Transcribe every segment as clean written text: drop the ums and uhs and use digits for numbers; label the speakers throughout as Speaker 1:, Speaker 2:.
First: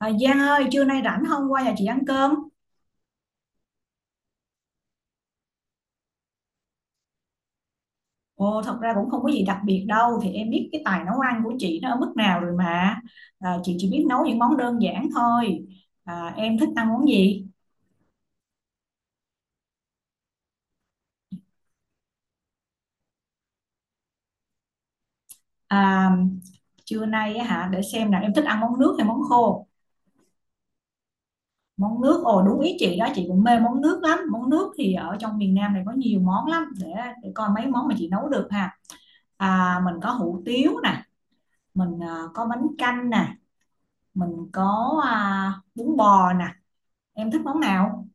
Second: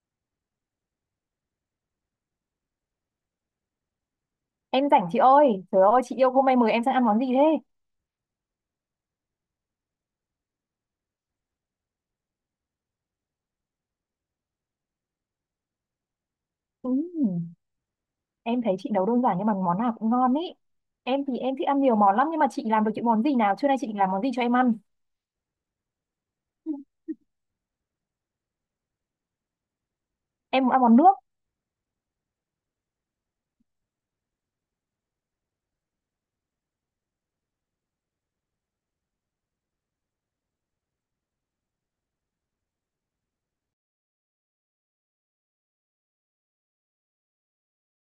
Speaker 1: Giang ơi, trưa nay rảnh không qua nhà chị ăn cơm?
Speaker 2: Em rảnh chị ơi, trời ơi chị yêu hôm nay mời em sang ăn món gì thế?
Speaker 1: Thật ra cũng không có gì đặc biệt đâu, thì em biết cái tài nấu ăn của chị nó ở mức nào rồi mà. Chị chỉ biết nấu những món đơn giản thôi. Em thích ăn món gì?
Speaker 2: Ừm, em thấy chị nấu đơn giản nhưng mà món nào cũng ngon ý. Em thì em thích ăn nhiều món lắm nhưng mà chị làm được những món gì nào? Trưa nay chị định làm món gì cho em ăn?
Speaker 1: À, Trưa nay á hả, để xem nào, em thích ăn món nước hay món khô?
Speaker 2: Em muốn ăn món nước,
Speaker 1: Món nước, ồ đúng ý chị đó, chị cũng mê món nước lắm. Món nước thì ở trong miền Nam này có nhiều món lắm, để coi mấy món mà chị nấu được ha. Mình có hủ tiếu nè, mình có bánh canh nè, mình có bún bò nè. Em thích món nào?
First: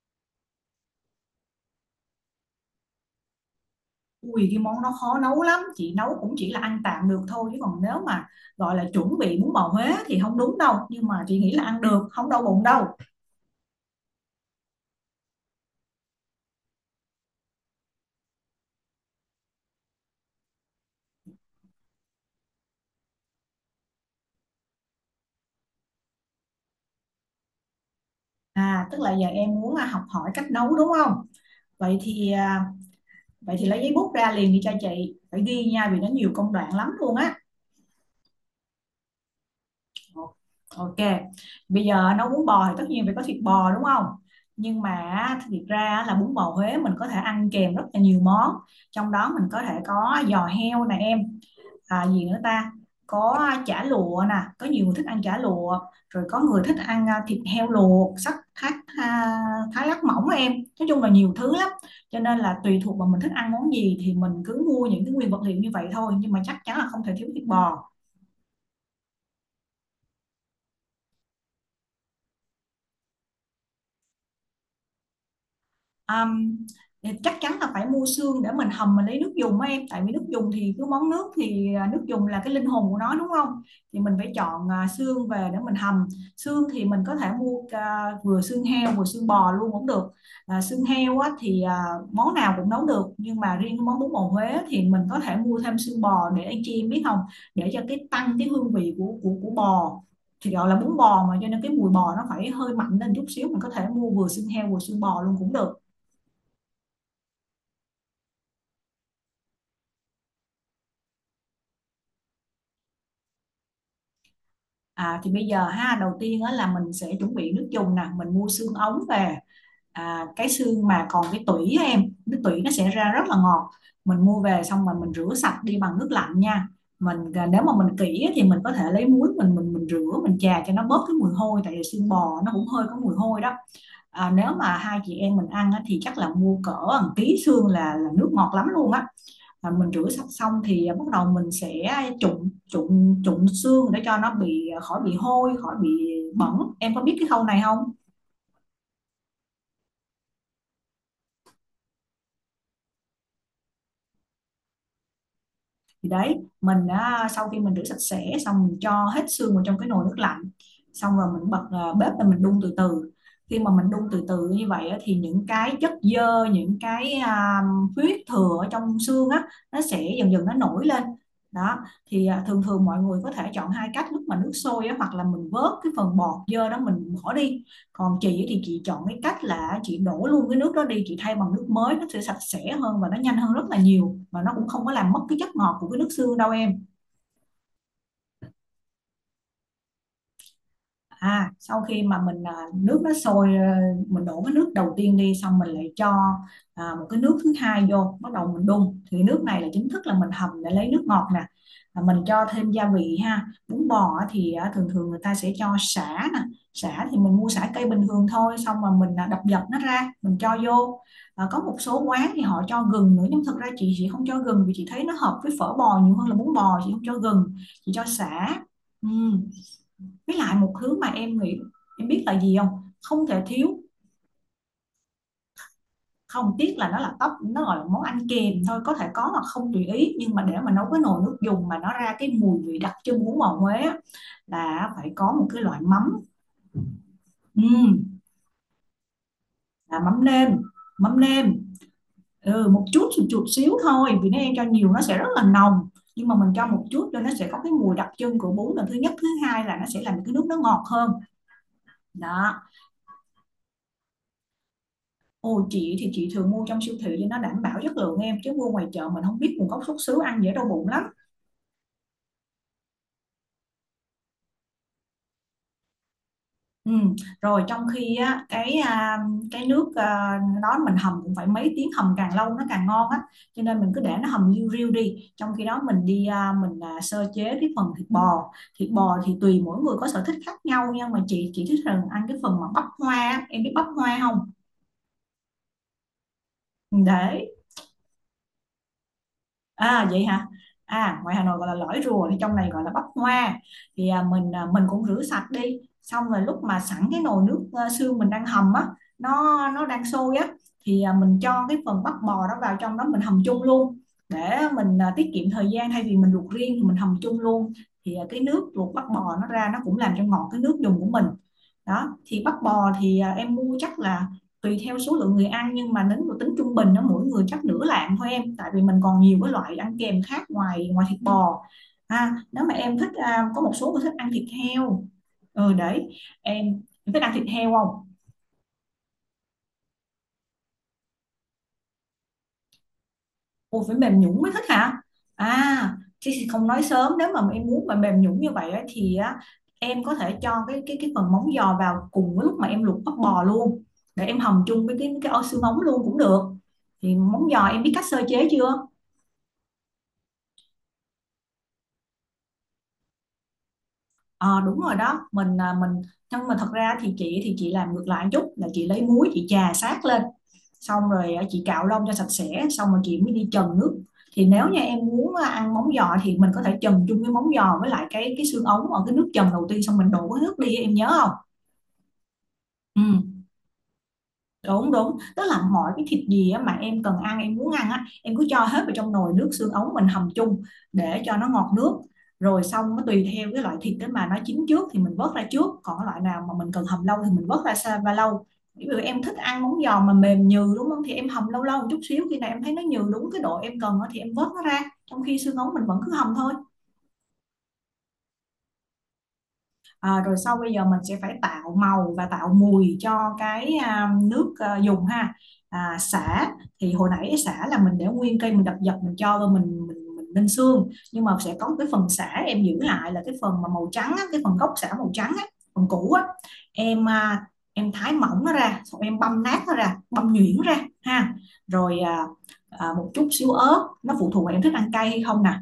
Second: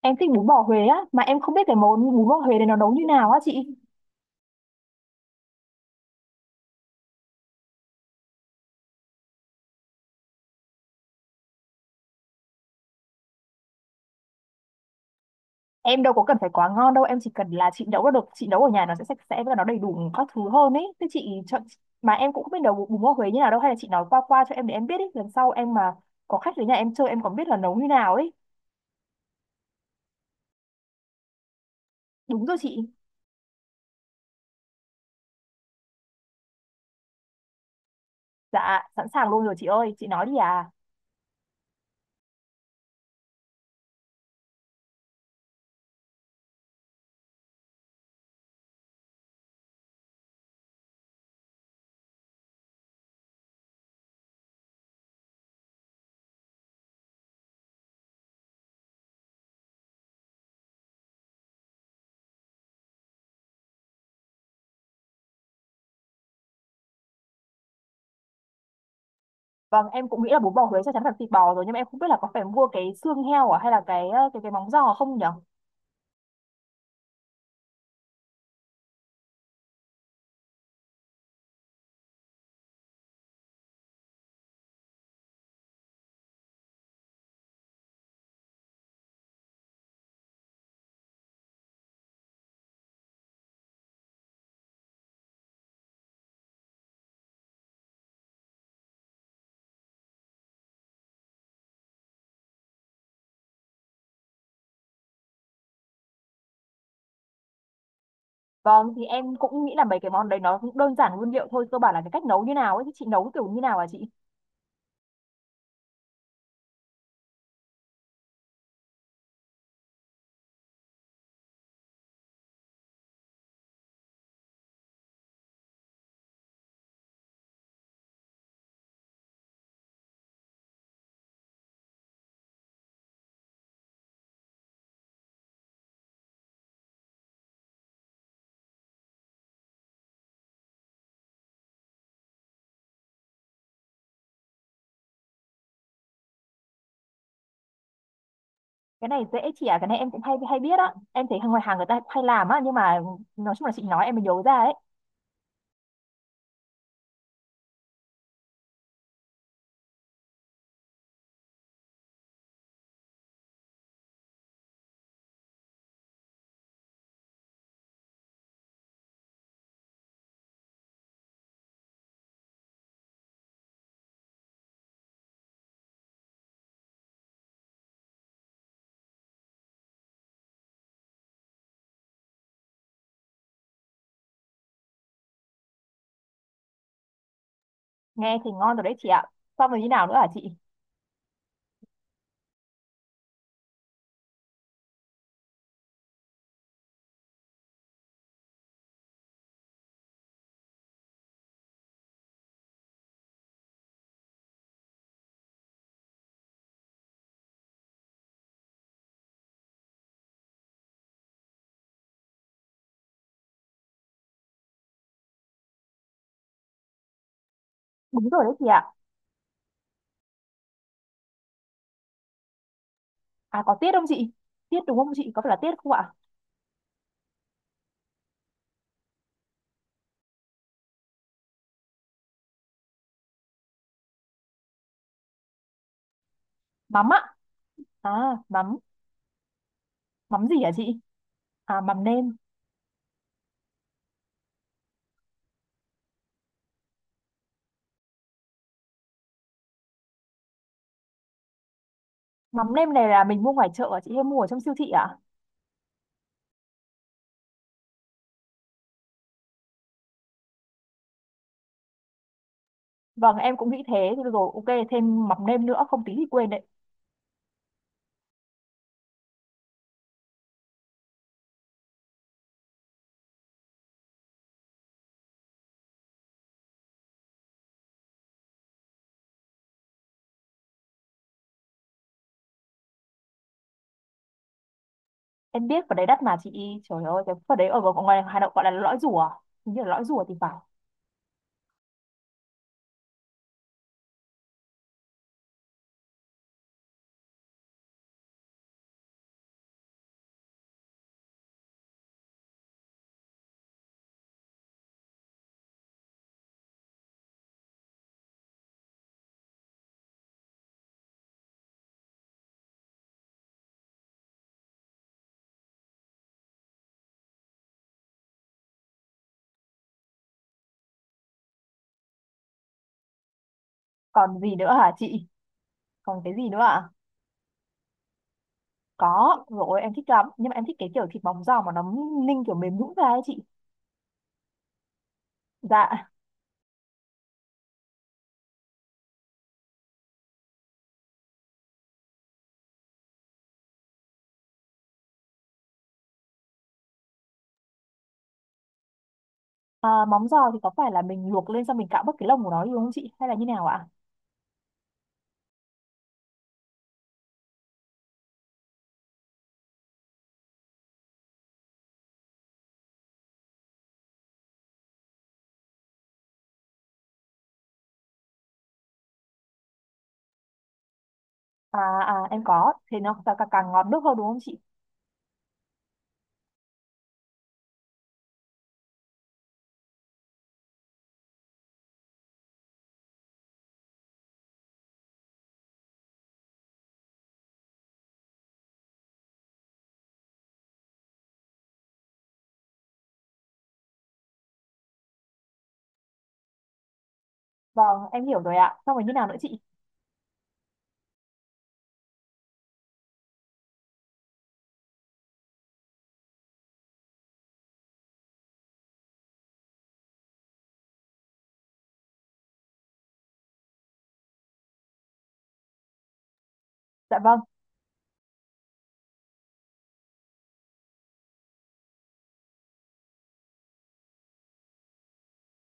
Speaker 2: em thích bún bò Huế á, mà em không biết cái món bún bò Huế này nó nấu như nào á chị.
Speaker 1: Ui cái món đó khó nấu lắm, chị nấu cũng chỉ là ăn tạm được thôi chứ còn nếu mà gọi là chuẩn bị bún bò Huế thì không đúng đâu, nhưng mà chị nghĩ là ăn được, không đau bụng đâu.
Speaker 2: Em đâu có cần phải quá ngon đâu, em chỉ cần là chị nấu là được, chị nấu ở nhà nó sẽ sạch sẽ và nó đầy đủ các thứ hơn ấy. Thế chị chọn mà Em cũng không biết nấu bún bún bò Huế như nào đâu, hay là chị nói qua qua cho em để em biết ý, lần sau em mà có khách đến nhà em chơi em còn biết là nấu như nào ấy.
Speaker 1: À tức là giờ em muốn học hỏi cách nấu đúng không? Vậy thì
Speaker 2: Đúng rồi
Speaker 1: à,
Speaker 2: chị.
Speaker 1: vậy thì lấy giấy bút ra liền đi cho chị, phải ghi nha vì nó nhiều công đoạn lắm luôn á.
Speaker 2: Dạ, sẵn sàng luôn rồi chị ơi, chị nói đi à.
Speaker 1: Ok. Bây giờ nấu bún bò thì tất nhiên phải có thịt bò đúng không? Nhưng mà thiệt ra là bún bò Huế mình có thể ăn kèm rất là nhiều món. Trong đó mình có thể có giò heo nè em, à, gì nữa ta có chả lụa nè, có nhiều người thích ăn chả lụa, rồi có người thích ăn thịt heo luộc sắc thái, à, thái lát mỏng á em. Nói chung là nhiều thứ lắm, cho nên là tùy thuộc vào mình thích ăn món gì thì mình cứ mua những cái nguyên vật liệu như vậy thôi, nhưng mà chắc chắn là không thể thiếu thịt bò.
Speaker 2: Vâng, em cũng nghĩ là bún bò Huế chắc chắn là thịt bò rồi, nhưng mà em không biết là có phải mua cái xương heo à, hay là cái ờ, cái móng giò không nhở?
Speaker 1: Ừm, chắc chắn là phải mua xương để mình hầm, mình lấy nước dùng á em, tại vì nước dùng thì cứ món nước thì nước dùng là cái linh hồn của nó đúng không. Thì mình phải chọn xương về để mình hầm. Xương thì mình có thể mua vừa xương heo vừa xương bò luôn cũng được. Xương heo á, món nào cũng nấu được, nhưng mà riêng cái món bún bò Huế thì mình có thể mua thêm xương bò, để anh chị em biết không, để cho cái tăng cái hương vị của bò. Thì gọi là bún bò mà cho nên cái mùi bò nó phải hơi mạnh lên chút xíu, mình có thể mua vừa xương heo vừa xương bò luôn cũng được.
Speaker 2: Vâng, thì em cũng nghĩ là mấy cái món đấy nó cũng đơn giản nguyên liệu thôi, cơ bản là cái cách nấu như nào ấy, thì chị nấu kiểu như nào à chị?
Speaker 1: Thì bây giờ ha, đầu tiên á, là mình sẽ chuẩn bị nước dùng nè, mình mua xương ống về, cái xương mà còn cái tủy á em, cái tủy nó sẽ ra rất là ngọt. Mình mua về xong rồi mình rửa sạch đi bằng nước lạnh nha. Mình nếu mà mình kỹ á, thì mình có thể lấy muối mình rửa, mình chà cho nó bớt cái mùi hôi, tại vì xương bò nó cũng hơi có mùi hôi đó. Nếu mà hai chị em mình ăn á, thì chắc là mua cỡ một ký xương là nước ngọt lắm luôn á. Mình rửa sạch xong thì bắt đầu mình sẽ trụng trụng trụng xương để cho nó bị khỏi bị hôi, khỏi bị bẩn. Em có biết cái khâu này không?
Speaker 2: Cái này dễ chị à, cái này em cũng hay hay biết á. Em thấy hàng ngoài hàng người ta cũng hay làm á, nhưng mà nói chung là chị nói em mới nhớ ra đấy.
Speaker 1: Thì đấy, mình đã sau khi mình rửa sạch sẽ xong, mình cho hết xương vào trong cái nồi nước lạnh, xong rồi mình bật bếp lên mình đun từ từ. Khi mà mình đun từ từ như vậy á, thì những cái chất xơ, những cái huyết thừa ở trong xương á, nó sẽ dần dần nó nổi lên đó. Thường thường mọi người có thể chọn hai cách, lúc mà nước sôi á, hoặc là mình vớt cái phần bọt dơ đó mình bỏ đi, còn chị thì chị chọn cái cách là chị đổ luôn cái nước đó đi, chị thay bằng nước mới, nó sẽ sạch sẽ hơn và nó nhanh hơn rất là nhiều, mà nó cũng không có làm mất cái chất ngọt của cái nước xương đâu em.
Speaker 2: Nghe thì ngon rồi đấy chị ạ. Xong rồi như nào nữa hả chị?
Speaker 1: Sau khi mà mình nước nó sôi, mình đổ cái nước đầu tiên đi, xong mình lại cho một cái nước thứ hai vô, bắt đầu mình đun, thì nước này là chính thức là mình hầm để lấy nước ngọt nè. Mình cho thêm gia vị ha, bún bò á thì thường thường người ta sẽ cho sả nè. Sả thì mình mua sả cây bình thường thôi, xong mà mình đập dập nó ra mình cho vô. Có một số quán thì họ cho gừng nữa, nhưng thực ra chị không cho gừng, vì chị thấy nó hợp với phở bò nhiều hơn là bún bò, chị không cho gừng, chị cho
Speaker 2: Đúng rồi đấy
Speaker 1: sả.
Speaker 2: chị ạ.
Speaker 1: Ừ, với lại một thứ mà em nghĩ, em biết là gì không, không thể
Speaker 2: À có
Speaker 1: thiếu.
Speaker 2: tiết không chị? Tiết đúng không chị? Có phải là tiết không ạ?
Speaker 1: Không, tiếc là nó là tóc, nó gọi là món ăn kèm thôi, có thể có hoặc không tùy ý, nhưng mà để mà nấu cái nồi nước dùng mà nó ra cái mùi vị đặc trưng của mò Huế á, là phải có một cái loại mắm.
Speaker 2: Mắm ạ. À,
Speaker 1: Ừm,
Speaker 2: mắm,
Speaker 1: là mắm
Speaker 2: mắm
Speaker 1: nêm.
Speaker 2: gì hả chị?
Speaker 1: Mắm nêm,
Speaker 2: À mắm nêm.
Speaker 1: ừ, một chút xíu thôi, vì nếu em cho nhiều nó sẽ rất là nồng, nhưng mà mình cho một chút cho nó sẽ có cái mùi đặc trưng của bún, lần thứ nhất. Thứ hai là nó sẽ làm cái nước nó ngọt hơn đó.
Speaker 2: Mắm nêm này là mình mua ngoài chợ à chị, hay mua ở trong siêu thị à?
Speaker 1: Ồ, chị thì chị thường mua trong siêu thị cho nó đảm bảo chất lượng em, chứ mua ngoài chợ mình không biết nguồn gốc xuất xứ, ăn dễ đau bụng lắm.
Speaker 2: Vâng em cũng nghĩ thế thì rồi ok, thêm mắm nêm nữa, không tí thì quên đấy.
Speaker 1: Ừ. Rồi trong khi á, cái nước đó mình hầm cũng phải mấy tiếng, hầm càng lâu nó càng ngon á, cho nên mình cứ để nó hầm liu riu đi, trong khi đó mình đi sơ chế cái phần thịt bò. Thịt bò thì tùy mỗi người có sở thích khác nhau, nhưng mà chị thích rằng ăn cái phần mà bắp hoa á. Em biết bắp hoa không?
Speaker 2: Em biết vào đấy đắt mà chị, trời ơi cái
Speaker 1: để
Speaker 2: phần đấy ở ngoài ngoài Hà Nội gọi là lõi rùa. À? Hình như là lõi
Speaker 1: À
Speaker 2: rùa
Speaker 1: vậy
Speaker 2: thì
Speaker 1: hả?
Speaker 2: phải.
Speaker 1: À, ngoài Hà Nội gọi là lõi rùa thì trong này gọi là bắp hoa. Thì mình cũng rửa sạch đi. Xong rồi lúc mà sẵn cái nồi nước xương mình đang hầm á, nó đang sôi á, thì mình cho cái phần bắp bò đó vào trong đó mình hầm chung luôn, để mình tiết kiệm thời gian, thay vì mình luộc riêng thì mình hầm chung luôn. Thì cái nước luộc bắp bò nó ra nó cũng làm cho ngọt cái nước dùng của mình. Đó, thì bắp bò thì em mua chắc là tùy theo số lượng người ăn, nhưng mà nếu mà tính trung bình nó mỗi người chắc nửa lạng thôi em, tại vì mình còn nhiều cái loại ăn kèm khác ngoài ngoài thịt bò ha. Nếu mà em thích có một số người thích ăn
Speaker 2: Còn
Speaker 1: thịt
Speaker 2: gì nữa hả
Speaker 1: heo.
Speaker 2: chị?
Speaker 1: Ừ đấy,
Speaker 2: Còn cái gì nữa
Speaker 1: em,
Speaker 2: à?
Speaker 1: em thích ăn thịt heo không?
Speaker 2: Có, rồi em thích lắm nhưng mà em thích cái kiểu thịt móng giò mà nó ninh kiểu mềm nhũn ra ấy chị.
Speaker 1: Ôi, phải mềm nhũn mới thích hả? À
Speaker 2: Dạ.
Speaker 1: chứ không nói sớm, nếu mà em muốn mà mềm nhũn như vậy á, thì á, em có thể cho cái phần móng giò vào cùng với lúc mà em luộc bắp bò luôn, để em hầm chung với cái ô xương móng luôn cũng được. Thì móng giò em biết cách sơ chế chưa?
Speaker 2: À, móng giò thì có phải là mình luộc lên xong mình cạo bớt cái lông của nó đi đúng không chị? Hay là như nào ạ?
Speaker 1: Ờ đúng rồi đó, mình nhưng mà thật ra thì chị làm ngược lại một chút, là chị lấy muối chị chà sát lên, xong rồi chị cạo lông cho sạch sẽ, xong rồi chị mới đi trần nước. Thì nếu như em muốn ăn móng giò thì mình có thể trần chung với móng giò với lại cái xương ống ở cái nước trần đầu tiên, xong mình đổ cái nước đi, em nhớ không?
Speaker 2: À, à em có, thế
Speaker 1: Ừ
Speaker 2: nó càng, càng ngọt nước hơn đúng không chị?
Speaker 1: đúng, tức là mọi cái thịt gì á mà em cần ăn, em muốn ăn á, em cứ cho hết vào trong nồi nước xương ống mình hầm chung để cho nó ngọt nước. Rồi xong nó tùy theo cái loại thịt đó, mà nó chín trước thì mình vớt ra trước, còn cái loại nào mà mình cần hầm lâu thì mình vớt ra xa và lâu. Ví dụ em thích ăn món giòn mà mềm nhừ đúng không, thì em hầm lâu lâu một chút xíu, khi nào em thấy Nó nhừ đúng cái độ em cần á thì em vớt nó ra, trong khi xương ống mình vẫn cứ hầm thôi.
Speaker 2: Vâng, em hiểu rồi ạ. Xong rồi như nào nữa chị?
Speaker 1: Ờ, rồi sau bây giờ mình sẽ phải tạo màu và tạo mùi cho cái nước à, dùng ha. À, sả thì hồi nãy sả là mình để nguyên cây, mình đập dập, mình cho rồi mình ninh xương. Nhưng mà sẽ có một cái phần sả em giữ lại, là cái phần mà màu trắng á, cái phần gốc sả màu trắng á, phần cũ á. Em
Speaker 2: Dạ vâng.
Speaker 1: à, em thái mỏng nó ra, xong em băm nát nó ra, băm nhuyễn ra, ha. Rồi à, à, một chút xíu ớt, nó phụ thuộc vào em thích ăn cay hay không nè.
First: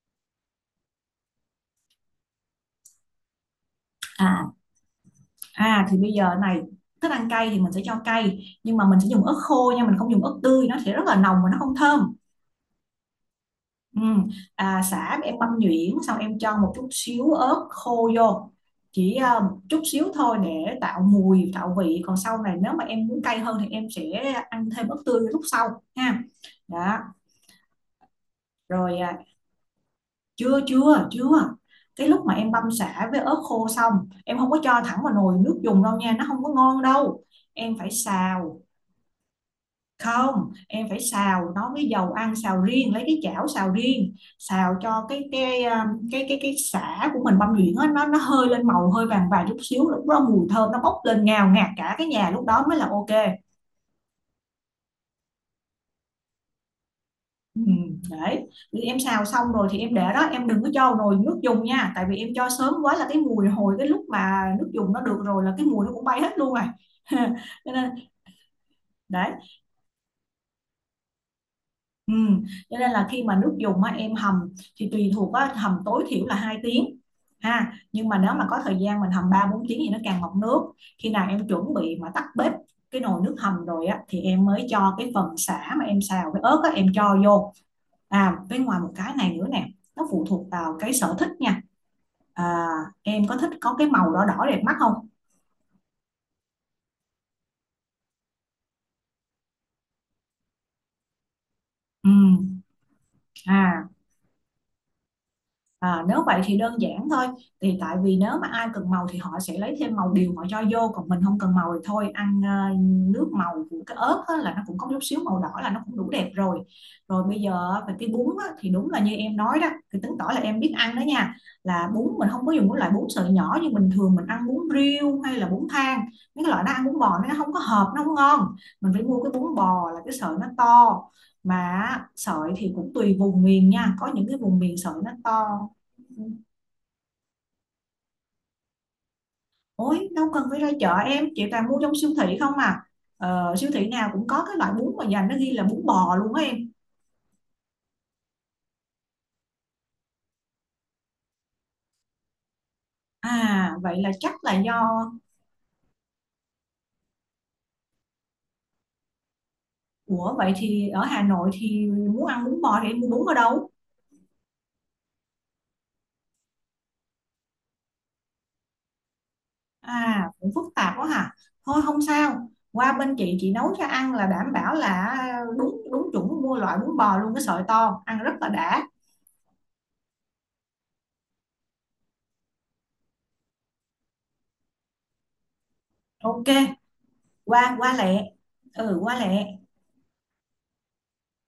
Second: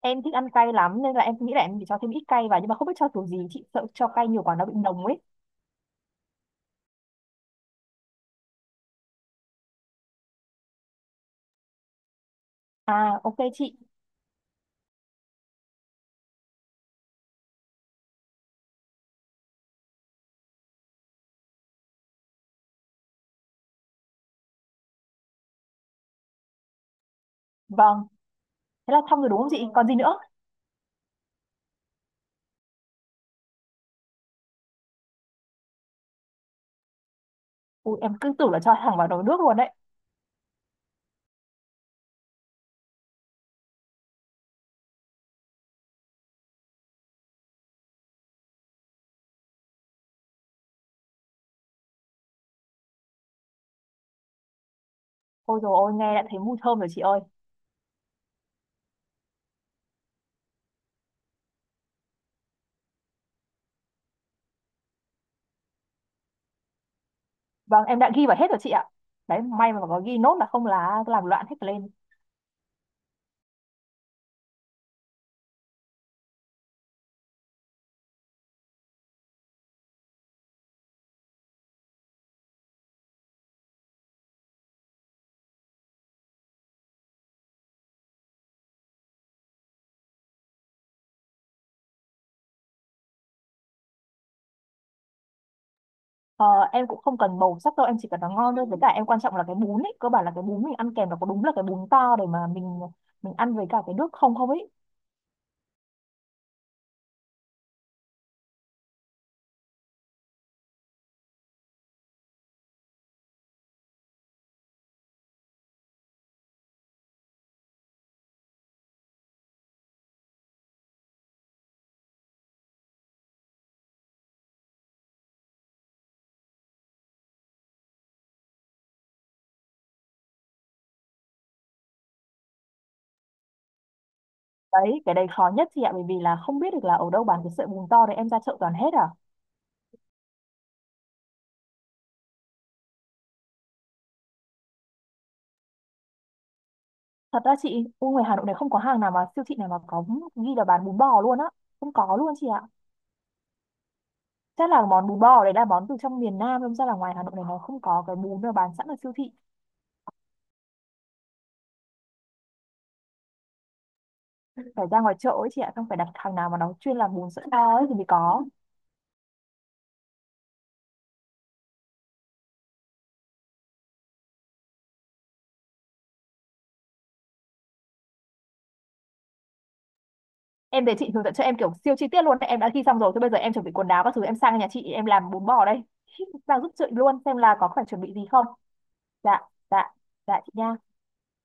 Speaker 2: Em thích ăn cay lắm nên là em nghĩ là em chỉ cho thêm ít cay vào, nhưng mà không biết cho kiểu gì, chị sợ cho cay nhiều quá
Speaker 1: À,
Speaker 2: nó bị nồng ấy.
Speaker 1: à thì bây giờ này, thích ăn cay thì mình sẽ cho cay, nhưng mà mình sẽ dùng ớt khô nha, mình không dùng ớt tươi, nó sẽ rất là nồng và nó không thơm.
Speaker 2: À ok chị.
Speaker 1: Ừ. À, sả em băm nhuyễn xong em cho một chút xíu ớt khô vô, chỉ à, một chút xíu thôi để tạo mùi tạo vị, còn sau này nếu mà em muốn cay hơn thì em sẽ ăn thêm ớt tươi lúc sau ha. Đó,
Speaker 2: Vâng, thế là
Speaker 1: rồi à,
Speaker 2: xong rồi đúng không chị, còn gì nữa?
Speaker 1: chưa chưa chưa. Cái lúc mà em băm sả với ớt khô xong, em không có cho thẳng vào nồi nước dùng đâu nha, nó không có ngon đâu. Em phải
Speaker 2: Ui, em cứ tưởng là
Speaker 1: xào.
Speaker 2: cho thẳng vào nồi nước luôn đấy.
Speaker 1: Không, em phải xào nó với dầu ăn, xào riêng, lấy cái chảo xào riêng, xào cho cái cái sả của mình băm nhuyễn á, nó hơi lên màu, hơi vàng vàng chút xíu, lúc đó mùi thơm nó bốc lên ngào ngạt cả cái nhà, lúc đó mới là ok.
Speaker 2: Ôi dồi ôi, nghe đã thấy mùi thơm rồi chị ơi.
Speaker 1: Ừ, đấy. Thì em xào xong rồi thì em để đó, em đừng có cho vào nồi nước dùng nha, tại vì em cho sớm quá là cái mùi hồi cái lúc mà nước dùng nó được rồi là cái mùi nó cũng bay hết luôn rồi. Cho
Speaker 2: Vâng
Speaker 1: nên
Speaker 2: em đã ghi vào hết rồi chị ạ.
Speaker 1: đấy.
Speaker 2: Đấy, may mà có ghi nốt, là không là làm loạn hết lên.
Speaker 1: Ừ. Cho nên là khi mà nước dùng á, em hầm thì tùy thuộc á, hầm tối thiểu là 2 tiếng ha, nhưng mà nếu mà có thời gian mình hầm 3 4 tiếng thì nó càng mọng nước. Khi nào em chuẩn bị mà tắt bếp cái nồi nước hầm rồi á, thì em mới cho cái phần sả mà em xào với ớt á, em cho vô. À với ngoài một cái này nữa nè, nó phụ thuộc vào cái sở thích nha. À, em có thích có cái màu đỏ đỏ đẹp mắt không?
Speaker 2: ờ, em cũng không cần màu sắc đâu, em chỉ cần nó ngon thôi, với cả em quan trọng là cái bún ấy, cơ bản là cái bún mình ăn kèm nó có đúng là cái bún
Speaker 1: Ừ.
Speaker 2: to để mà mình ăn với cả
Speaker 1: À.
Speaker 2: cái nước không không ấy.
Speaker 1: À, nếu vậy thì đơn giản thôi. Thì tại vì nếu mà ai cần màu thì họ sẽ lấy thêm màu điều họ cho vô, còn mình không cần màu thì thôi, ăn ờ, nước màu của cái ớt á, là nó cũng có chút xíu màu đỏ là nó cũng đủ đẹp rồi. Rồi bây giờ về cái bún á, thì đúng là như em nói đó, thì chứng tỏ là em biết ăn đó nha. Là bún mình không có dùng cái loại bún sợi nhỏ như bình thường mình ăn bún riêu hay là bún thang, mấy cái loại nó ăn bún bò nó không có hợp, nó không ngon. Mình phải mua cái bún bò là cái sợi nó to, mà sợi thì cũng tùy vùng miền nha, có những cái vùng miền sợi
Speaker 2: Đấy,
Speaker 1: nó
Speaker 2: cái đấy khó nhất
Speaker 1: to.
Speaker 2: chị ạ, bởi vì là không biết được là ở đâu bán cái sợi bùn to đấy, em ra chợ toàn hết à.
Speaker 1: Ôi, đâu cần phải ra chợ em, chị toàn mua trong siêu thị không à. Ờ, siêu thị nào cũng có cái loại bún mà dành nó ghi là bún bò luôn á em.
Speaker 2: Thật ra chị, ui ngoài Hà Nội này không có hàng nào mà siêu thị nào mà có ghi là bán bún bò luôn á. Không có luôn chị ạ.
Speaker 1: À, vậy là chắc là
Speaker 2: Chắc
Speaker 1: do...
Speaker 2: là món bún bò đấy là món từ trong miền Nam, đâm ra là ngoài Hà Nội này nó không có cái bún nào bán sẵn ở siêu thị.
Speaker 1: Ủa, vậy thì ở Hà Nội thì muốn ăn bún bò thì em mua bún ở đâu?
Speaker 2: Phải ra ngoài chợ ấy chị ạ, không phải đặt hàng nào mà nó chuyên làm bún sợi to ấy thì mới có.
Speaker 1: À, cũng phức tạp quá hả? Thôi không sao, qua bên chị nấu cho ăn là đảm bảo là đúng đúng chuẩn, mua loại bún bò luôn cái sợi to, ăn rất là đã.
Speaker 2: Em để chị hướng dẫn cho em kiểu siêu chi tiết luôn, đấy, em đã ghi xong rồi, thế bây giờ em chuẩn bị quần áo các thứ, em sang nhà chị em làm bún bò đây.
Speaker 1: Ok,
Speaker 2: Vào giúp chị luôn xem là có
Speaker 1: qua
Speaker 2: phải
Speaker 1: qua
Speaker 2: chuẩn bị
Speaker 1: lẹ.
Speaker 2: gì không.
Speaker 1: Ừ, qua
Speaker 2: Dạ,
Speaker 1: lẹ.
Speaker 2: dạ, dạ chị nha.